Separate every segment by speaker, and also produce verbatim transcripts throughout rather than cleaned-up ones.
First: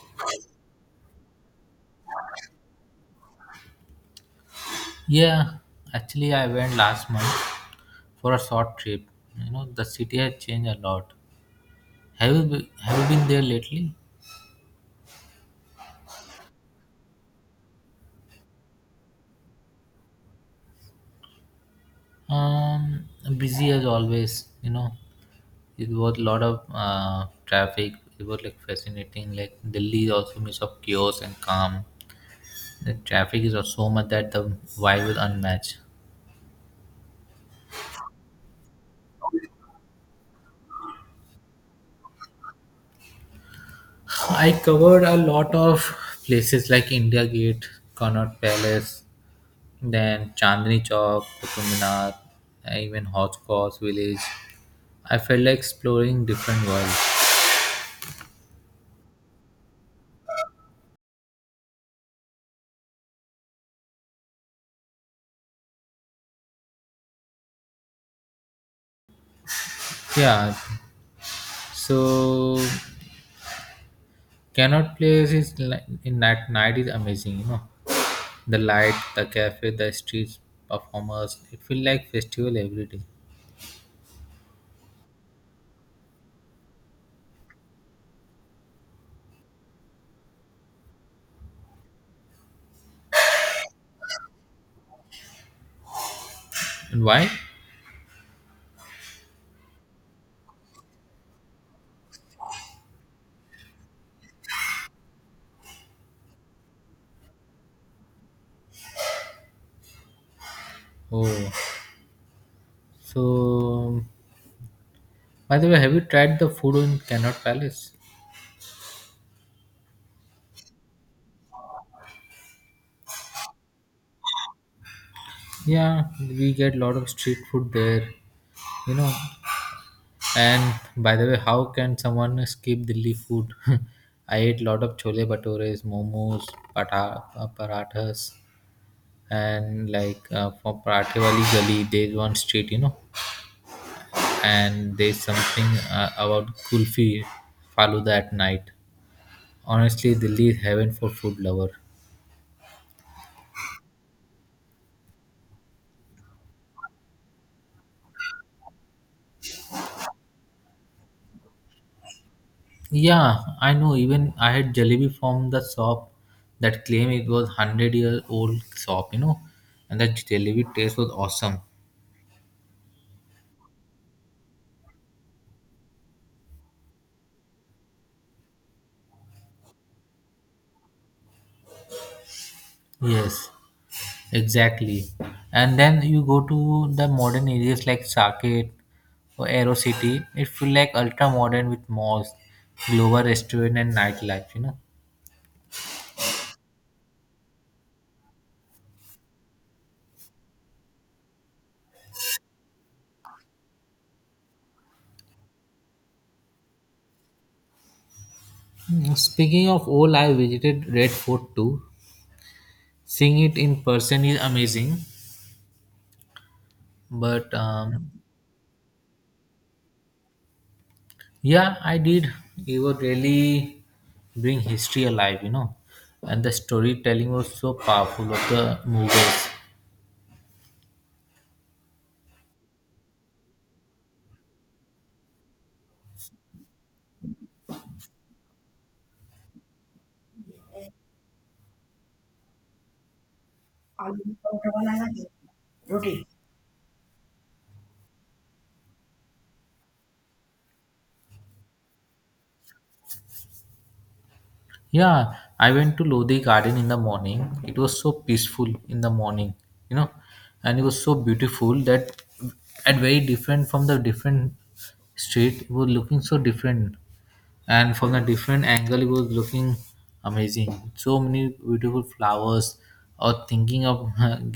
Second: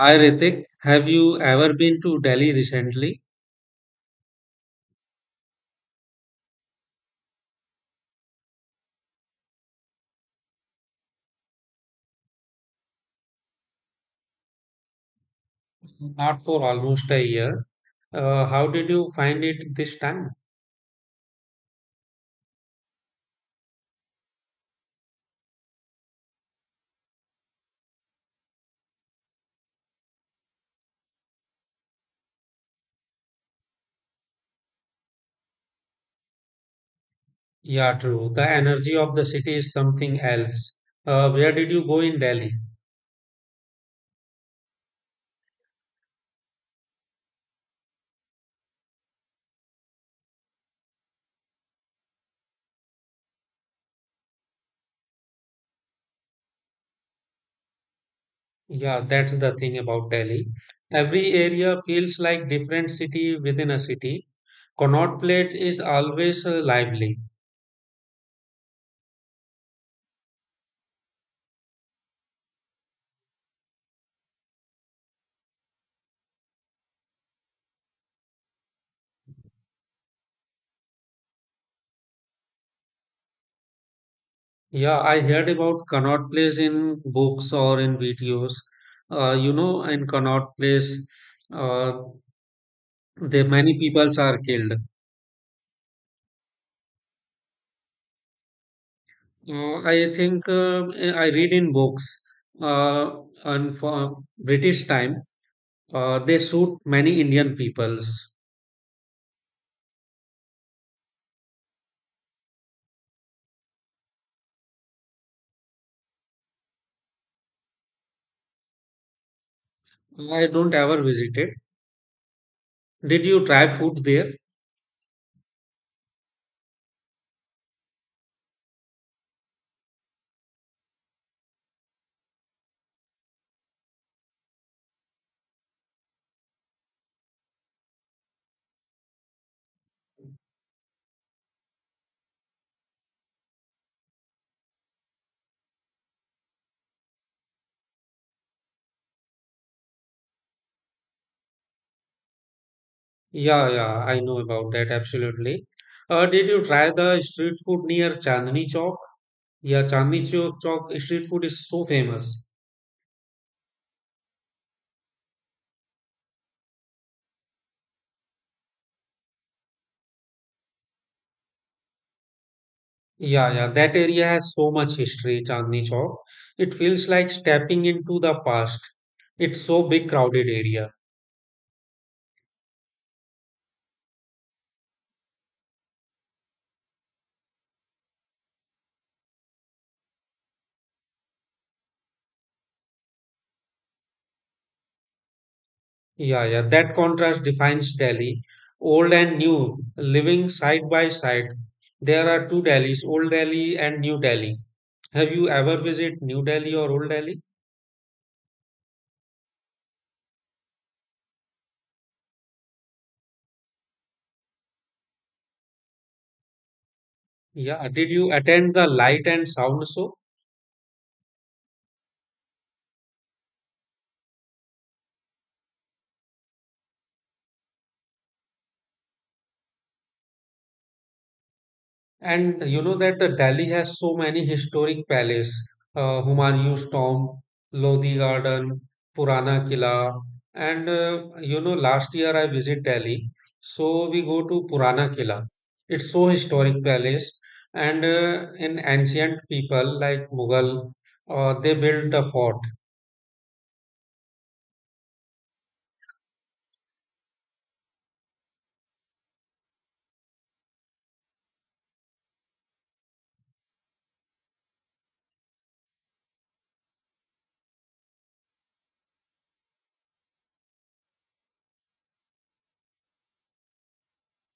Speaker 1: Hi Ritik, have you ever been to Delhi recently?
Speaker 2: Yeah, actually, I went last month for a short trip. You know, the city has changed a lot. Have you be- have you been there lately?
Speaker 1: Not for almost a year. Uh, how did you find it this time?
Speaker 2: Um, Busy as always. You know, it was a lot of uh, traffic. It was like fascinating. Like Delhi is also mix of chaos and calm. The traffic is so much that the vibe is unmatched.
Speaker 1: Yeah, true. The energy of the city is something else. Uh, where did you go in Delhi?
Speaker 2: I covered a lot of places like India Gate, Connaught Palace, then Chandni Chowk, Qutub Minar, and even Hotchkiss Village. I felt like exploring different worlds.
Speaker 1: Yeah, that's the thing about Delhi. Every area feels like different city within a city. Connaught Place is always uh, lively.
Speaker 2: Yeah, so cannot place is like in that night is amazing. You know, the light, the cafe, the streets, performers. It feel like festival every day.
Speaker 1: Yeah, I heard about Connaught Place in books or in videos. Uh, you know, in Connaught Place. uh, The many peoples are killed.
Speaker 2: And why?
Speaker 1: Uh, I think uh, I read in books uh, and for British time, uh, they shoot many Indian peoples.
Speaker 2: Oh, so by the way, have you tried the food in Cannot Palace?
Speaker 1: I don't ever visited. Did you try food there?
Speaker 2: Yeah, we get lot of street food there. You know, and by the way, how can someone skip Delhi food? I ate lot of chole bhatures, momos, pata, uh, parathas, and like uh, for parathe wali gali, there's one street, you know, and there's something uh, about kulfi, faluda at night. Honestly, Delhi is heaven for food lover.
Speaker 1: Yeah, yeah, I know about that absolutely. Uh, did you try the street food near Chandni Chowk? Yeah, Chandni Chowk Chowk street food is so famous.
Speaker 2: Yeah, I know. Even I had jalebi from the shop that claim it was hundred year old shop, you know, and that jalebi taste was awesome.
Speaker 1: Yeah, yeah, that area has so much history, Chandni Chowk. It feels like stepping into the past. It's so big, crowded area.
Speaker 2: Yes. Exactly. And then you go to the modern areas like Saket or Aero City. It feel like ultra modern with malls, global restaurant and nightlife, you know.
Speaker 1: Yeah, yeah, that contrast defines Delhi, old and new, living side by side. There are two Delhis, Old Delhi and New Delhi. Have you ever visited New Delhi or Old Delhi?
Speaker 2: Mm, Speaking of all, I visited Red Fort too. Seeing it in person is amazing. But
Speaker 1: Yeah, did
Speaker 2: um,
Speaker 1: you attend the Light and Sound show?
Speaker 2: yeah, I did. It would really bring history alive, you know. And the storytelling was so powerful of the movies.
Speaker 1: And you know that uh, Delhi has so many historic palaces, uh, Humayun's tomb, Lodi Garden, Purana Killa, and uh, you know last year I visit Delhi, so we go to Purana Killa. It's so
Speaker 2: Roti.
Speaker 1: historic palace, and uh, in ancient people like Mughal, uh, they built a fort.
Speaker 2: Yeah, I went to Lodi Garden in the morning. It was so peaceful in the morning, you know, and it was so beautiful that and very different from the different street. It was looking so different, and from the different angle, it was looking amazing. So many beautiful flowers. Or thinking of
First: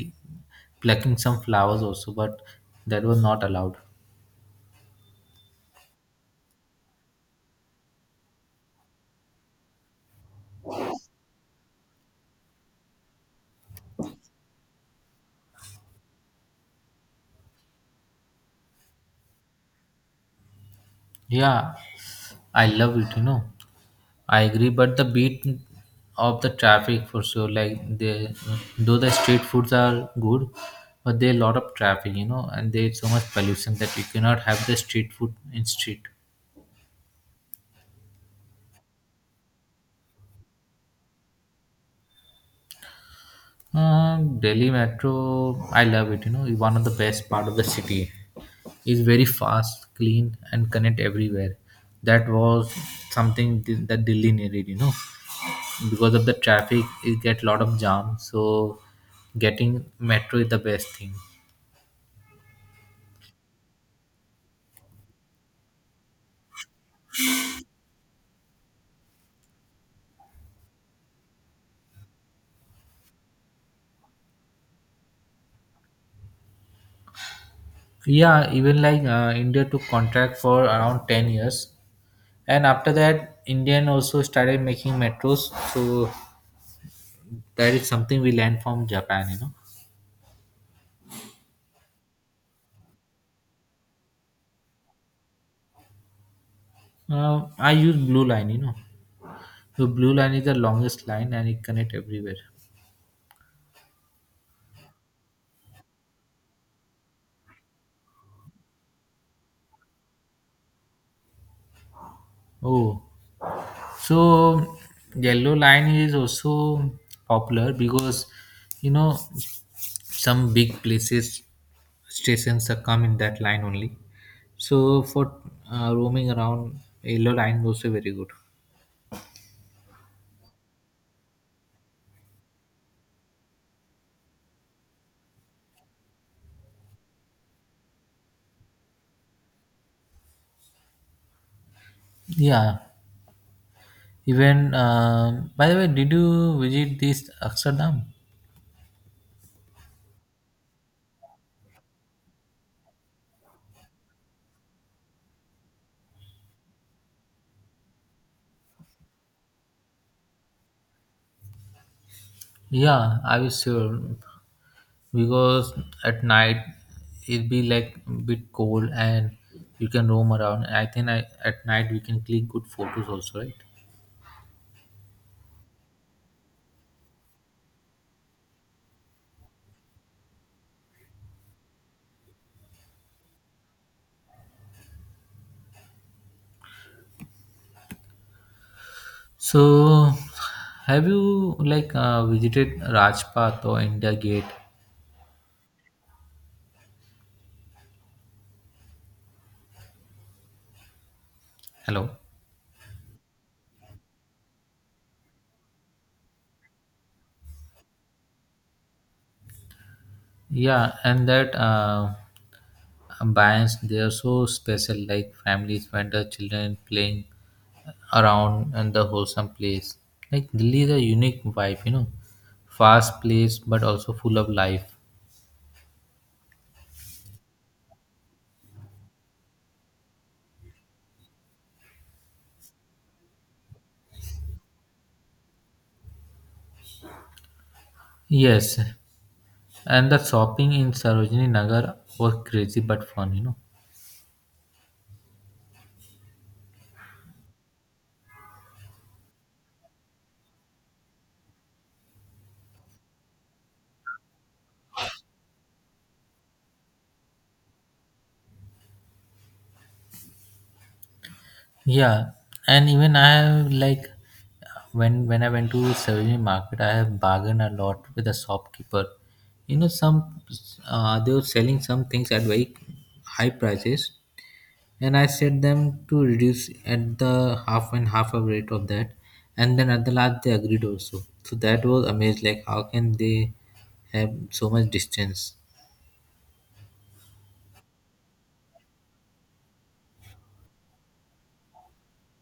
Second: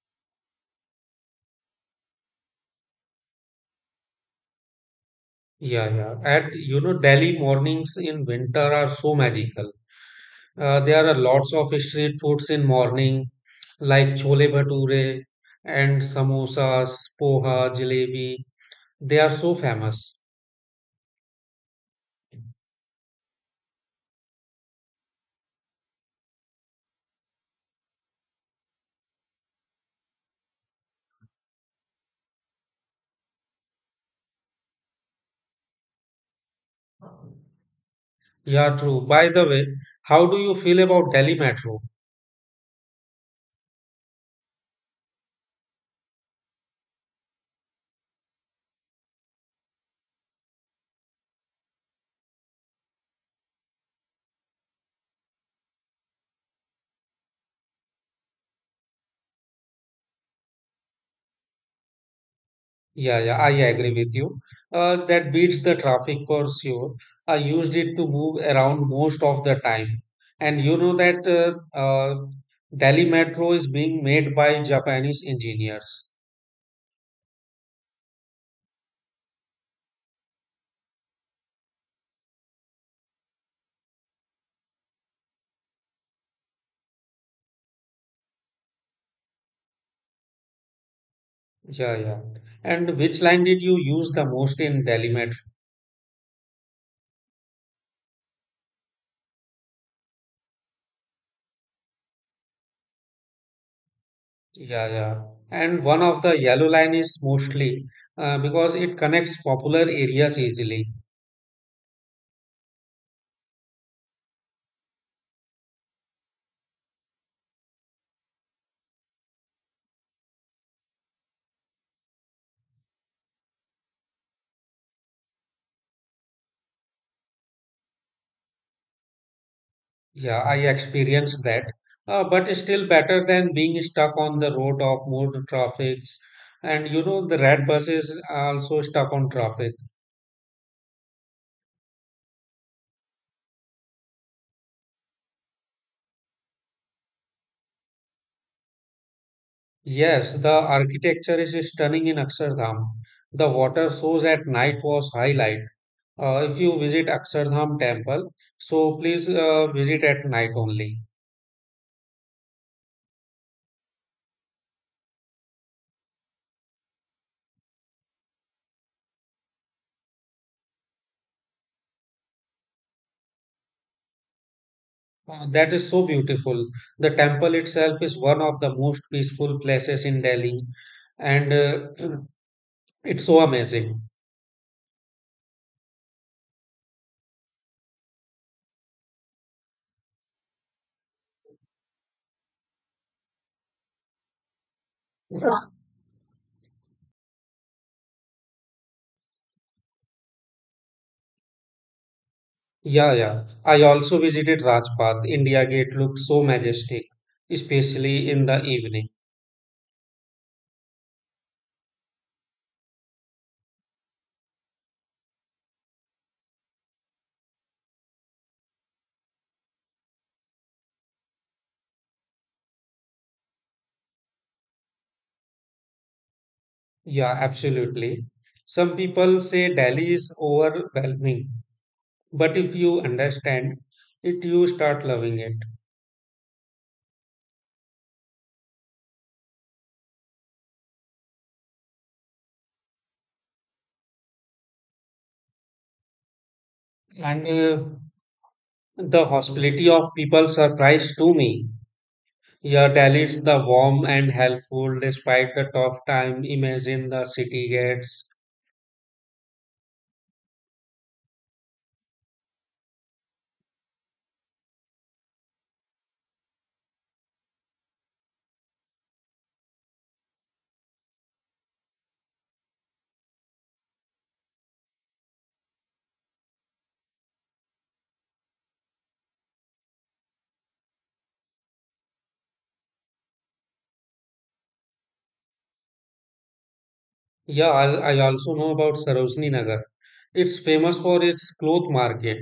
Speaker 2: plucking some flowers also, but that was not allowed.
Speaker 1: Yeah, yeah. At you know Delhi mornings in winter are so magical. Uh, there are lots of street foods in morning like chole bhature and samosas, poha, jalebi. They are so famous.
Speaker 2: Yeah, I love it. You know, I agree, but the beat of the traffic for sure. Like they, though the street foods are good, but there are a lot of traffic, you know, and there's so much pollution that you cannot have the street food in street.
Speaker 1: Yeah, true. By the way, how do you feel about Delhi Metro?
Speaker 2: Um, Delhi Metro, I love it. You know, it's one of the best part of the city. It's very fast, clean, and connect everywhere. That was something th- that Delhi needed. You know, because of the traffic, it get a lot of jam. So, getting metro is the best thing.
Speaker 1: Yeah, yeah, I agree with you. Uh, that beats the traffic for sure. I used it to move around most of the time. And you know that uh, uh, Delhi Metro is being made by Japanese engineers.
Speaker 2: Yeah, even like uh, India took contract for around ten years. And after that, Indian also started making metros. So that is something we learned from Japan, you know.
Speaker 1: Yeah, yeah. And which line did you use the most in Delimet?
Speaker 2: Uh, I use blue line, you know. So blue line is the longest line and it connect everywhere.
Speaker 1: Yeah, yeah. And one of the yellow line is mostly, uh, because it connects popular areas easily.
Speaker 2: Oh, so yellow line is also popular because you know some big places stations are come in that line only so for uh, roaming around yellow line was also very good.
Speaker 1: Yeah, I experienced that. Uh, but still better than being stuck on the road of more traffics. And you know, the red bus is also stuck on traffic.
Speaker 2: Yeah, even um by the way did you visit this amsterdam?
Speaker 1: Yes, the architecture is stunning in Akshardham. The water shows at night was highlight. Uh, if you visit Akshardham temple, so please uh, visit at night only.
Speaker 2: Yeah, I was sure because at night it be like a bit cold and you can roam around. I think I, at night we can click good photos also, right?
Speaker 1: Uh, that is so beautiful. The temple itself is one of the most peaceful places in Delhi, and uh, it's so amazing.
Speaker 2: So have you like uh, visited rajpath or india gate?
Speaker 1: Yeah,
Speaker 2: Hello.
Speaker 1: yeah. yeah. I also visited Rajpath. India Gate looked so majestic, especially in the evening.
Speaker 2: Yeah, and that uh, bands they are so special, like families, vendor, children playing around and the wholesome place. Like Delhi is a unique vibe, you know, fast place but also full of life.
Speaker 1: Yeah, absolutely. Some people say Delhi is overwhelming, but if you understand it, you start loving it.
Speaker 2: Yes, and the shopping in Sarojini Nagar was crazy but fun, you know.
Speaker 1: And uh, the hospitality of people surprised to me. Your Dalits the warm and helpful despite the tough time. Imagine the city gets.
Speaker 2: Yeah, and even I have like when when I went to Savage Market, I have bargained a lot with the shopkeeper. You know, some uh, they were selling some things at very high prices, and I said them to reduce at the half and half of rate of that, and then at the last they agreed also. So that was amazed. Like, how can they have so much distance?
Speaker 1: Yeah, I'll- I also know about Sarojini Nagar. It's famous for its cloth market.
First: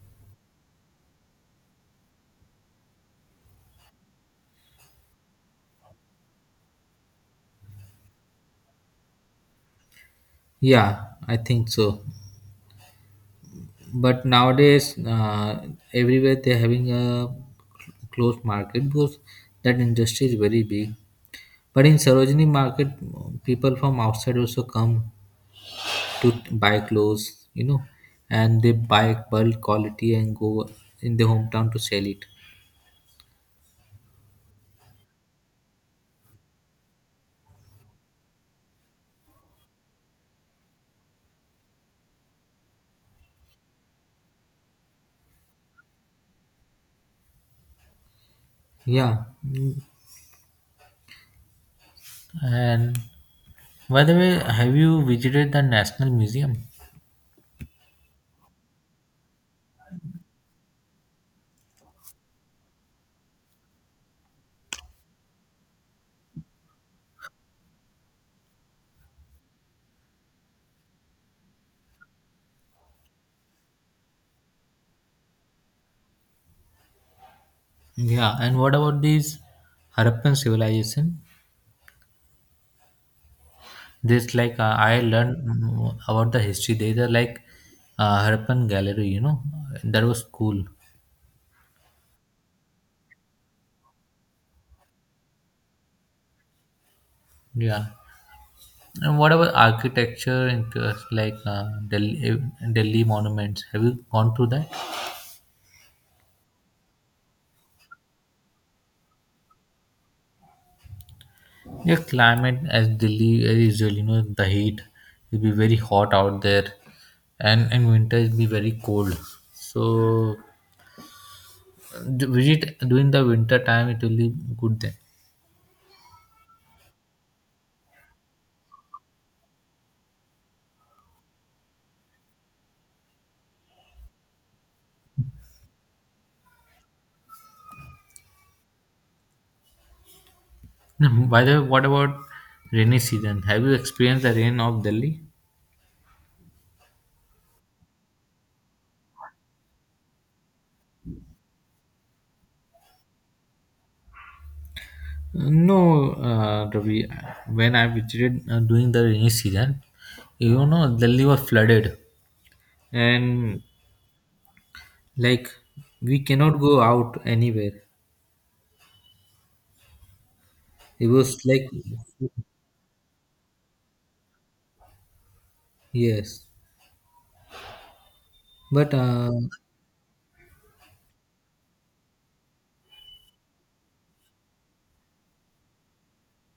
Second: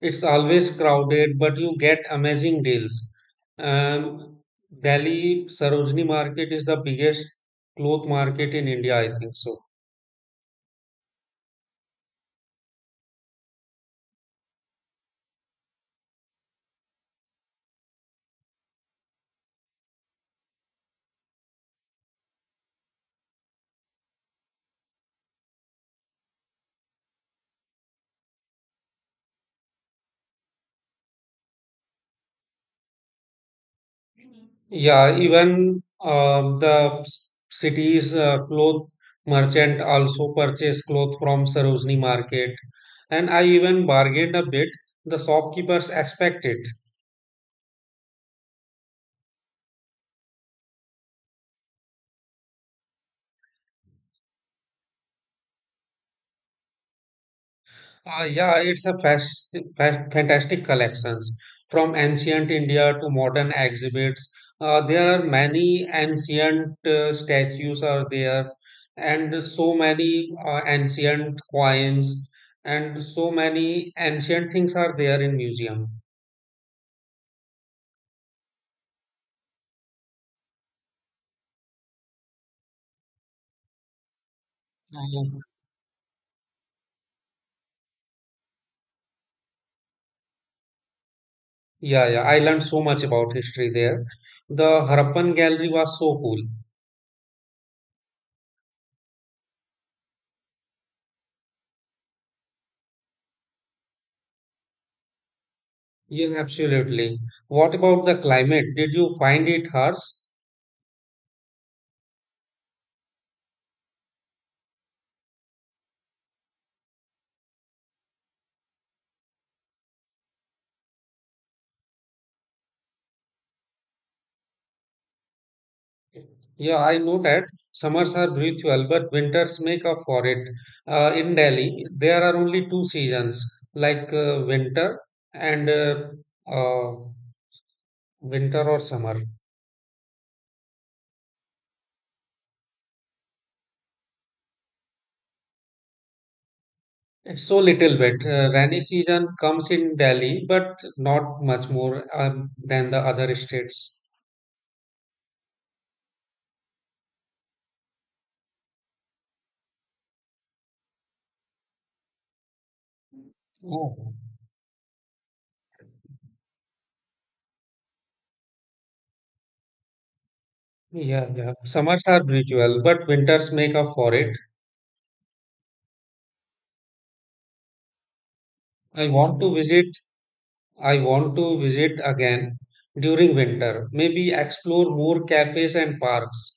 Speaker 1: It's always crowded, but you get amazing deals. Um, Delhi Sarojini Market is the biggest cloth market in India, I think so.
Speaker 2: Yeah, I think so. But nowadays, uh, everywhere they're having a closed market because that industry is very big. But in Sarojini market, people from outside also come to buy clothes, you know, and they buy bulk quality and go in their hometown to sell it.
Speaker 1: Yeah, even um, the s- city's uh, cloth merchant also purchase cloth from Sarojini market, and I even bargained a bit. The shopkeepers expected.
Speaker 2: Yeah. Mm. And by the way, have you visited the National Museum?
Speaker 1: Uh, yeah, it's a fas- fa- fantastic collections from ancient India to modern exhibits. Uh, there are many ancient uh, statues are there, and so many uh, ancient coins, and so many ancient things are there in museum.
Speaker 2: Yeah. And what about this Harappan civilization? This like uh, I
Speaker 1: Mhm.
Speaker 2: learned mm, about the history. There's a like uh, Harappan Gallery, you know, that was cool.
Speaker 1: Yeah, yeah, I learned so much about history there. The Harappan Gallery was so cool.
Speaker 2: Yeah. And what about architecture and uh, like uh, Delhi, eh, Delhi monuments? Have you gone through that?
Speaker 1: Yeah, absolutely. What about the climate? Did you find it harsh?
Speaker 2: Yeah, climate as Delhi as usual, you know, the heat will be very hot out there, and in winter it will be very cold. So, uh, visit during the winter time, it will be good then.
Speaker 1: Yeah, I know that summers are brutal, but winters make up for it. Uh, in Delhi, there are only two seasons, like uh, winter and uh, uh, winter or summer.
Speaker 2: By the way, what about rainy season? Have you experienced the rain of Delhi?
Speaker 1: It's so little bit. Uh, rainy season comes in Delhi, but not much more um, than the other states.
Speaker 2: No, uh, Ravi. When I visited uh, during the rainy season, you know, Delhi was flooded, and
Speaker 1: Oh.
Speaker 2: like we cannot go out anywhere. It
Speaker 1: Yeah,
Speaker 2: was
Speaker 1: yeah.
Speaker 2: like
Speaker 1: Summers are brutal, but winters make up for it.
Speaker 2: yes, but
Speaker 1: I
Speaker 2: uh,
Speaker 1: want to visit I want to visit again during winter, maybe explore more cafes and parks.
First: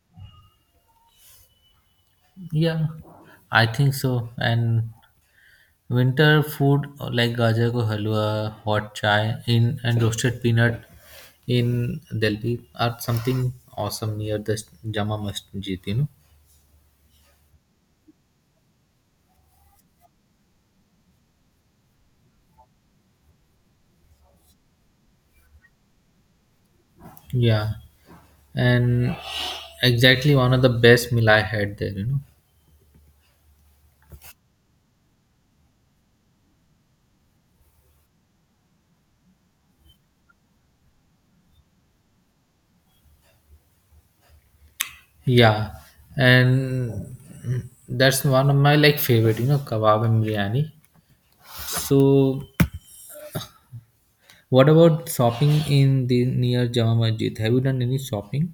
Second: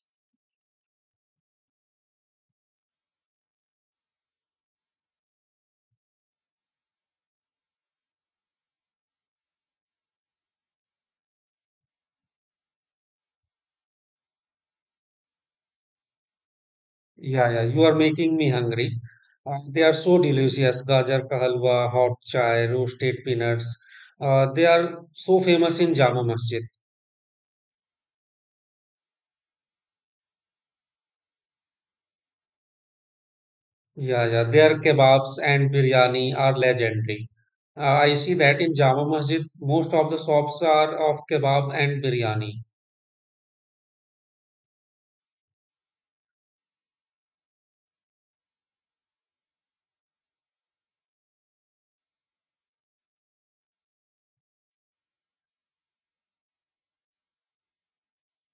Speaker 2: yeah, I think so. And winter food uh, like gajar ko halwa, hot chai in and roasted peanut in Delhi are something awesome near the Jama Masjid, you know.
Speaker 1: Yeah, yeah, you are making me hungry. Uh, they are so delicious, gajar ka halwa, hot chai, roasted peanuts. Uh, they are so famous in Jama Masjid.
Speaker 2: Yeah, and exactly one of the best meal I had there, you know.
Speaker 1: Yeah, yeah, their kebabs and biryani are legendary. Uh, I see that in Jama Masjid, most of the shops are of kebab and biryani.
Speaker 2: Yeah, and that's one of my like favorite, you know, kebab and biryani. So, what about shopping in the near Jama Masjid? Have you done any shopping?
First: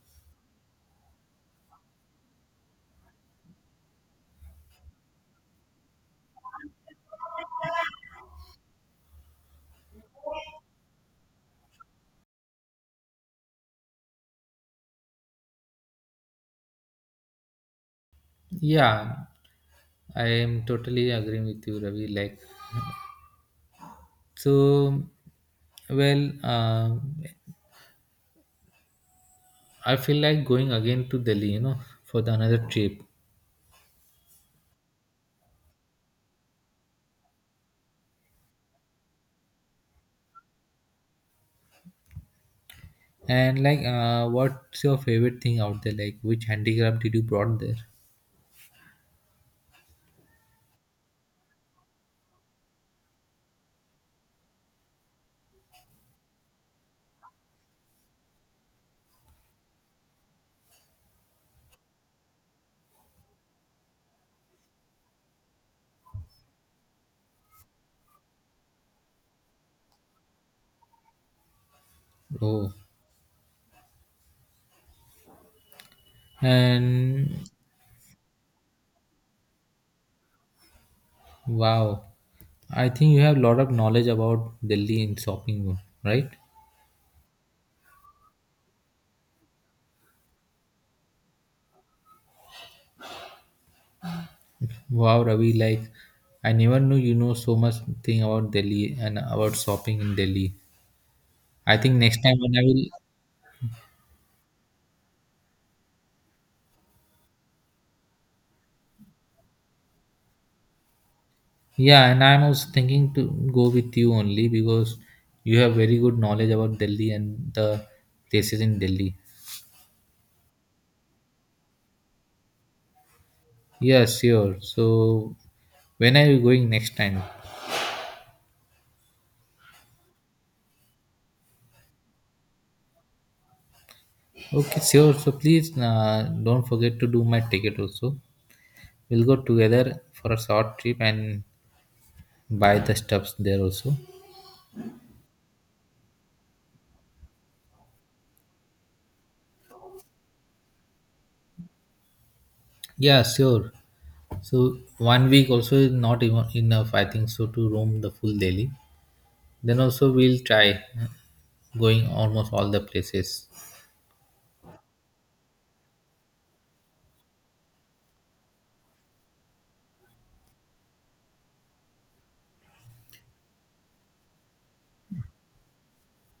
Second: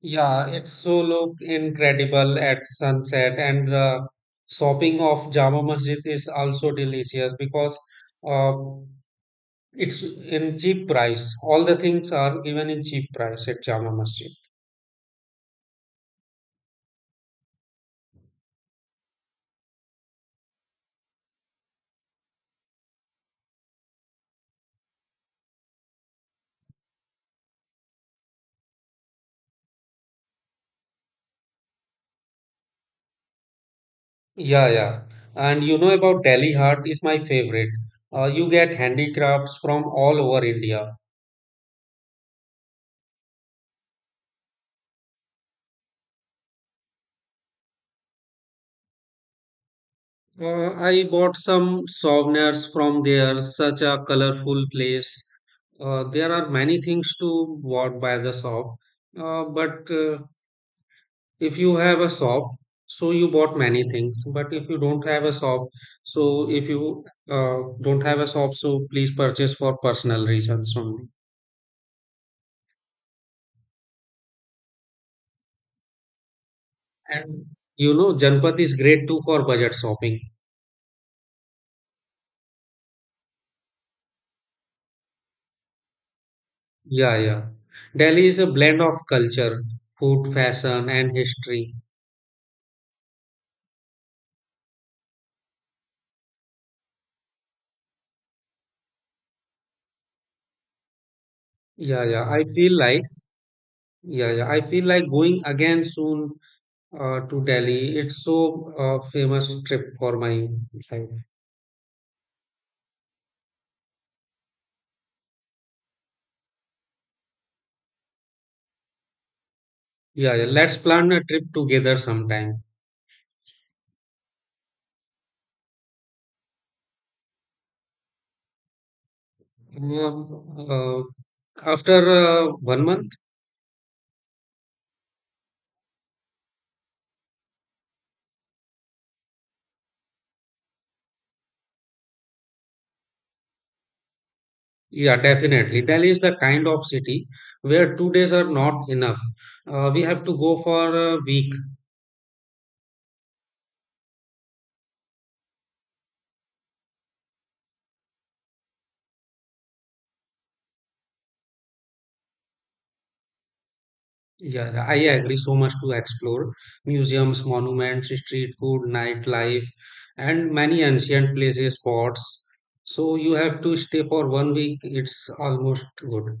Speaker 1: Yeah, it so look incredible at sunset, and the shopping of Jama Masjid is also delicious because uh, it's in cheap price. All the things are given in cheap price at Jama Masjid.
Speaker 2: Yeah, I am totally agreeing with you, Ravi. Like, so, well, um I feel like going again to Delhi, you know, for the another trip.
Speaker 1: Yeah, yeah. And you know about Delhi Heart is my favorite. Uh, you get handicrafts from all over India.
Speaker 2: And like, uh, what's your favorite thing out there? Like, which handicraft did you brought there?
Speaker 1: Uh, I bought some souvenirs from there, such a colorful place. Uh, there are many things to bought by the shop, uh, but uh, if you have a shop, so you bought many things. But if you don't have a shop, so if you uh, don't have a shop, so please purchase for personal reasons only.
Speaker 2: Oh, and
Speaker 1: And you know, Janpat is great too for budget shopping.
Speaker 2: wow, I think you have a lot of knowledge about Delhi in shopping, right?
Speaker 1: Yeah, yeah. Delhi is a blend of culture, food, fashion, and history.
Speaker 2: Wow, Ravi, like, I never knew you know so much thing about Delhi and about shopping in Delhi. I think
Speaker 1: Yeah,
Speaker 2: next
Speaker 1: yeah.
Speaker 2: time
Speaker 1: I
Speaker 2: when I
Speaker 1: feel
Speaker 2: will.
Speaker 1: like Yeah, yeah. I feel like going again soon uh, to Delhi. It's so uh, famous trip for my life.
Speaker 2: Yeah, and I'm also thinking to go with you only because you have very good knowledge about Delhi and the places in Delhi.
Speaker 1: Yeah, yeah. Let's plan a trip together sometime.
Speaker 2: Yeah, sure. So, when are you going next time?
Speaker 1: Uh, uh, After uh, one month,
Speaker 2: Okay, sure. So, please uh, don't forget to do my ticket also. We'll go together for a short trip and buy the stuffs there also.
Speaker 1: yeah, definitely. Delhi is the kind of city where two days are not enough. Uh, we have to go for a week.
Speaker 2: Yeah, sure. So, one week also is not even enough, I think so, to roam the full Delhi. Then also we'll try going almost all the places.
Speaker 1: Yeah, yeah, I agree so much to explore museums, monuments, street food, nightlife, and many ancient places, spots. So you have to stay for one week. It's almost good.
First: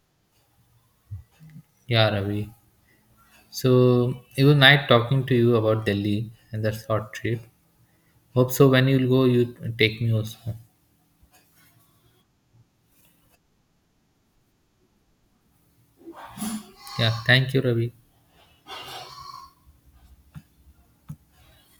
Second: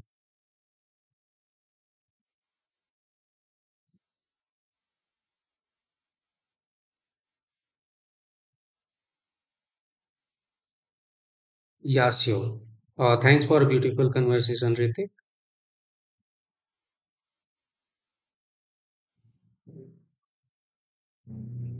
Speaker 2: Yeah, Ravi. So it was nice talking to you about Delhi and the short trip. Hope so when you'll go, you take me also.
Speaker 1: Yeah, sure. Uh, thanks for a beautiful conversation, Ritik.
Speaker 2: Yeah, thank you, Ravi.